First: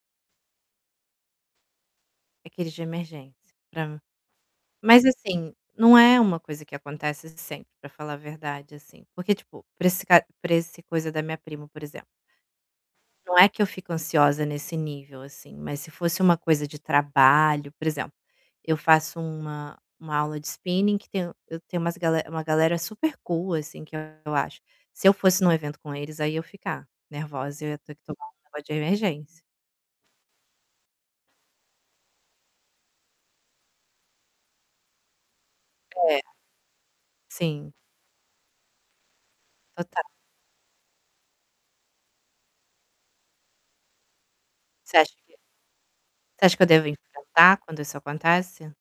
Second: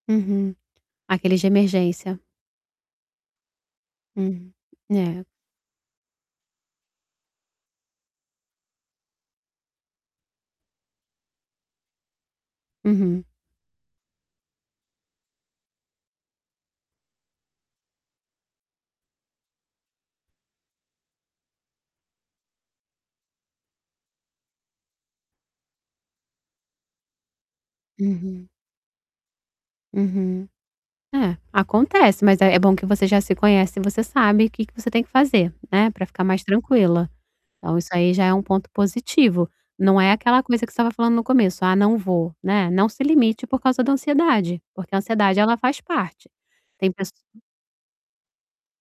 Uhum, aqueles de emergência. Aqueles de emergência para mim. Hum, Mas é. assim, não é uma coisa que acontece sempre, para falar a verdade assim, porque tipo, para esse para essa coisa da minha prima por exemplo Uhum. ...não é que eu fico ansiosa nesse nível, assim, mas se fosse uma coisa de trabalho, por exemplo, eu faço uma uma aula de spinning que tem eu tenho umas uma galera super cool, assim, que eu acho, se eu fosse em um evento com eles aí eu ia ficar nervosa, ia ter que tomar [unintelligible] Uhum. uma de emergência. Uhum. É, acontece mas é bom que você já se conhece e você sabe que que você tem que fazer, né, pra É. ficar mais tranquila. Sim. Então isso aí já é um ponto positivo. Não é Total. aquela coisa que você estava falando no começo, ah não vou, né, não se limite por causa da ansiedade, porque a Voçê acha que você ansiedade acha ela faz parte. que, você acha que eu devo Tem pesso enfrentar quando isso acontece?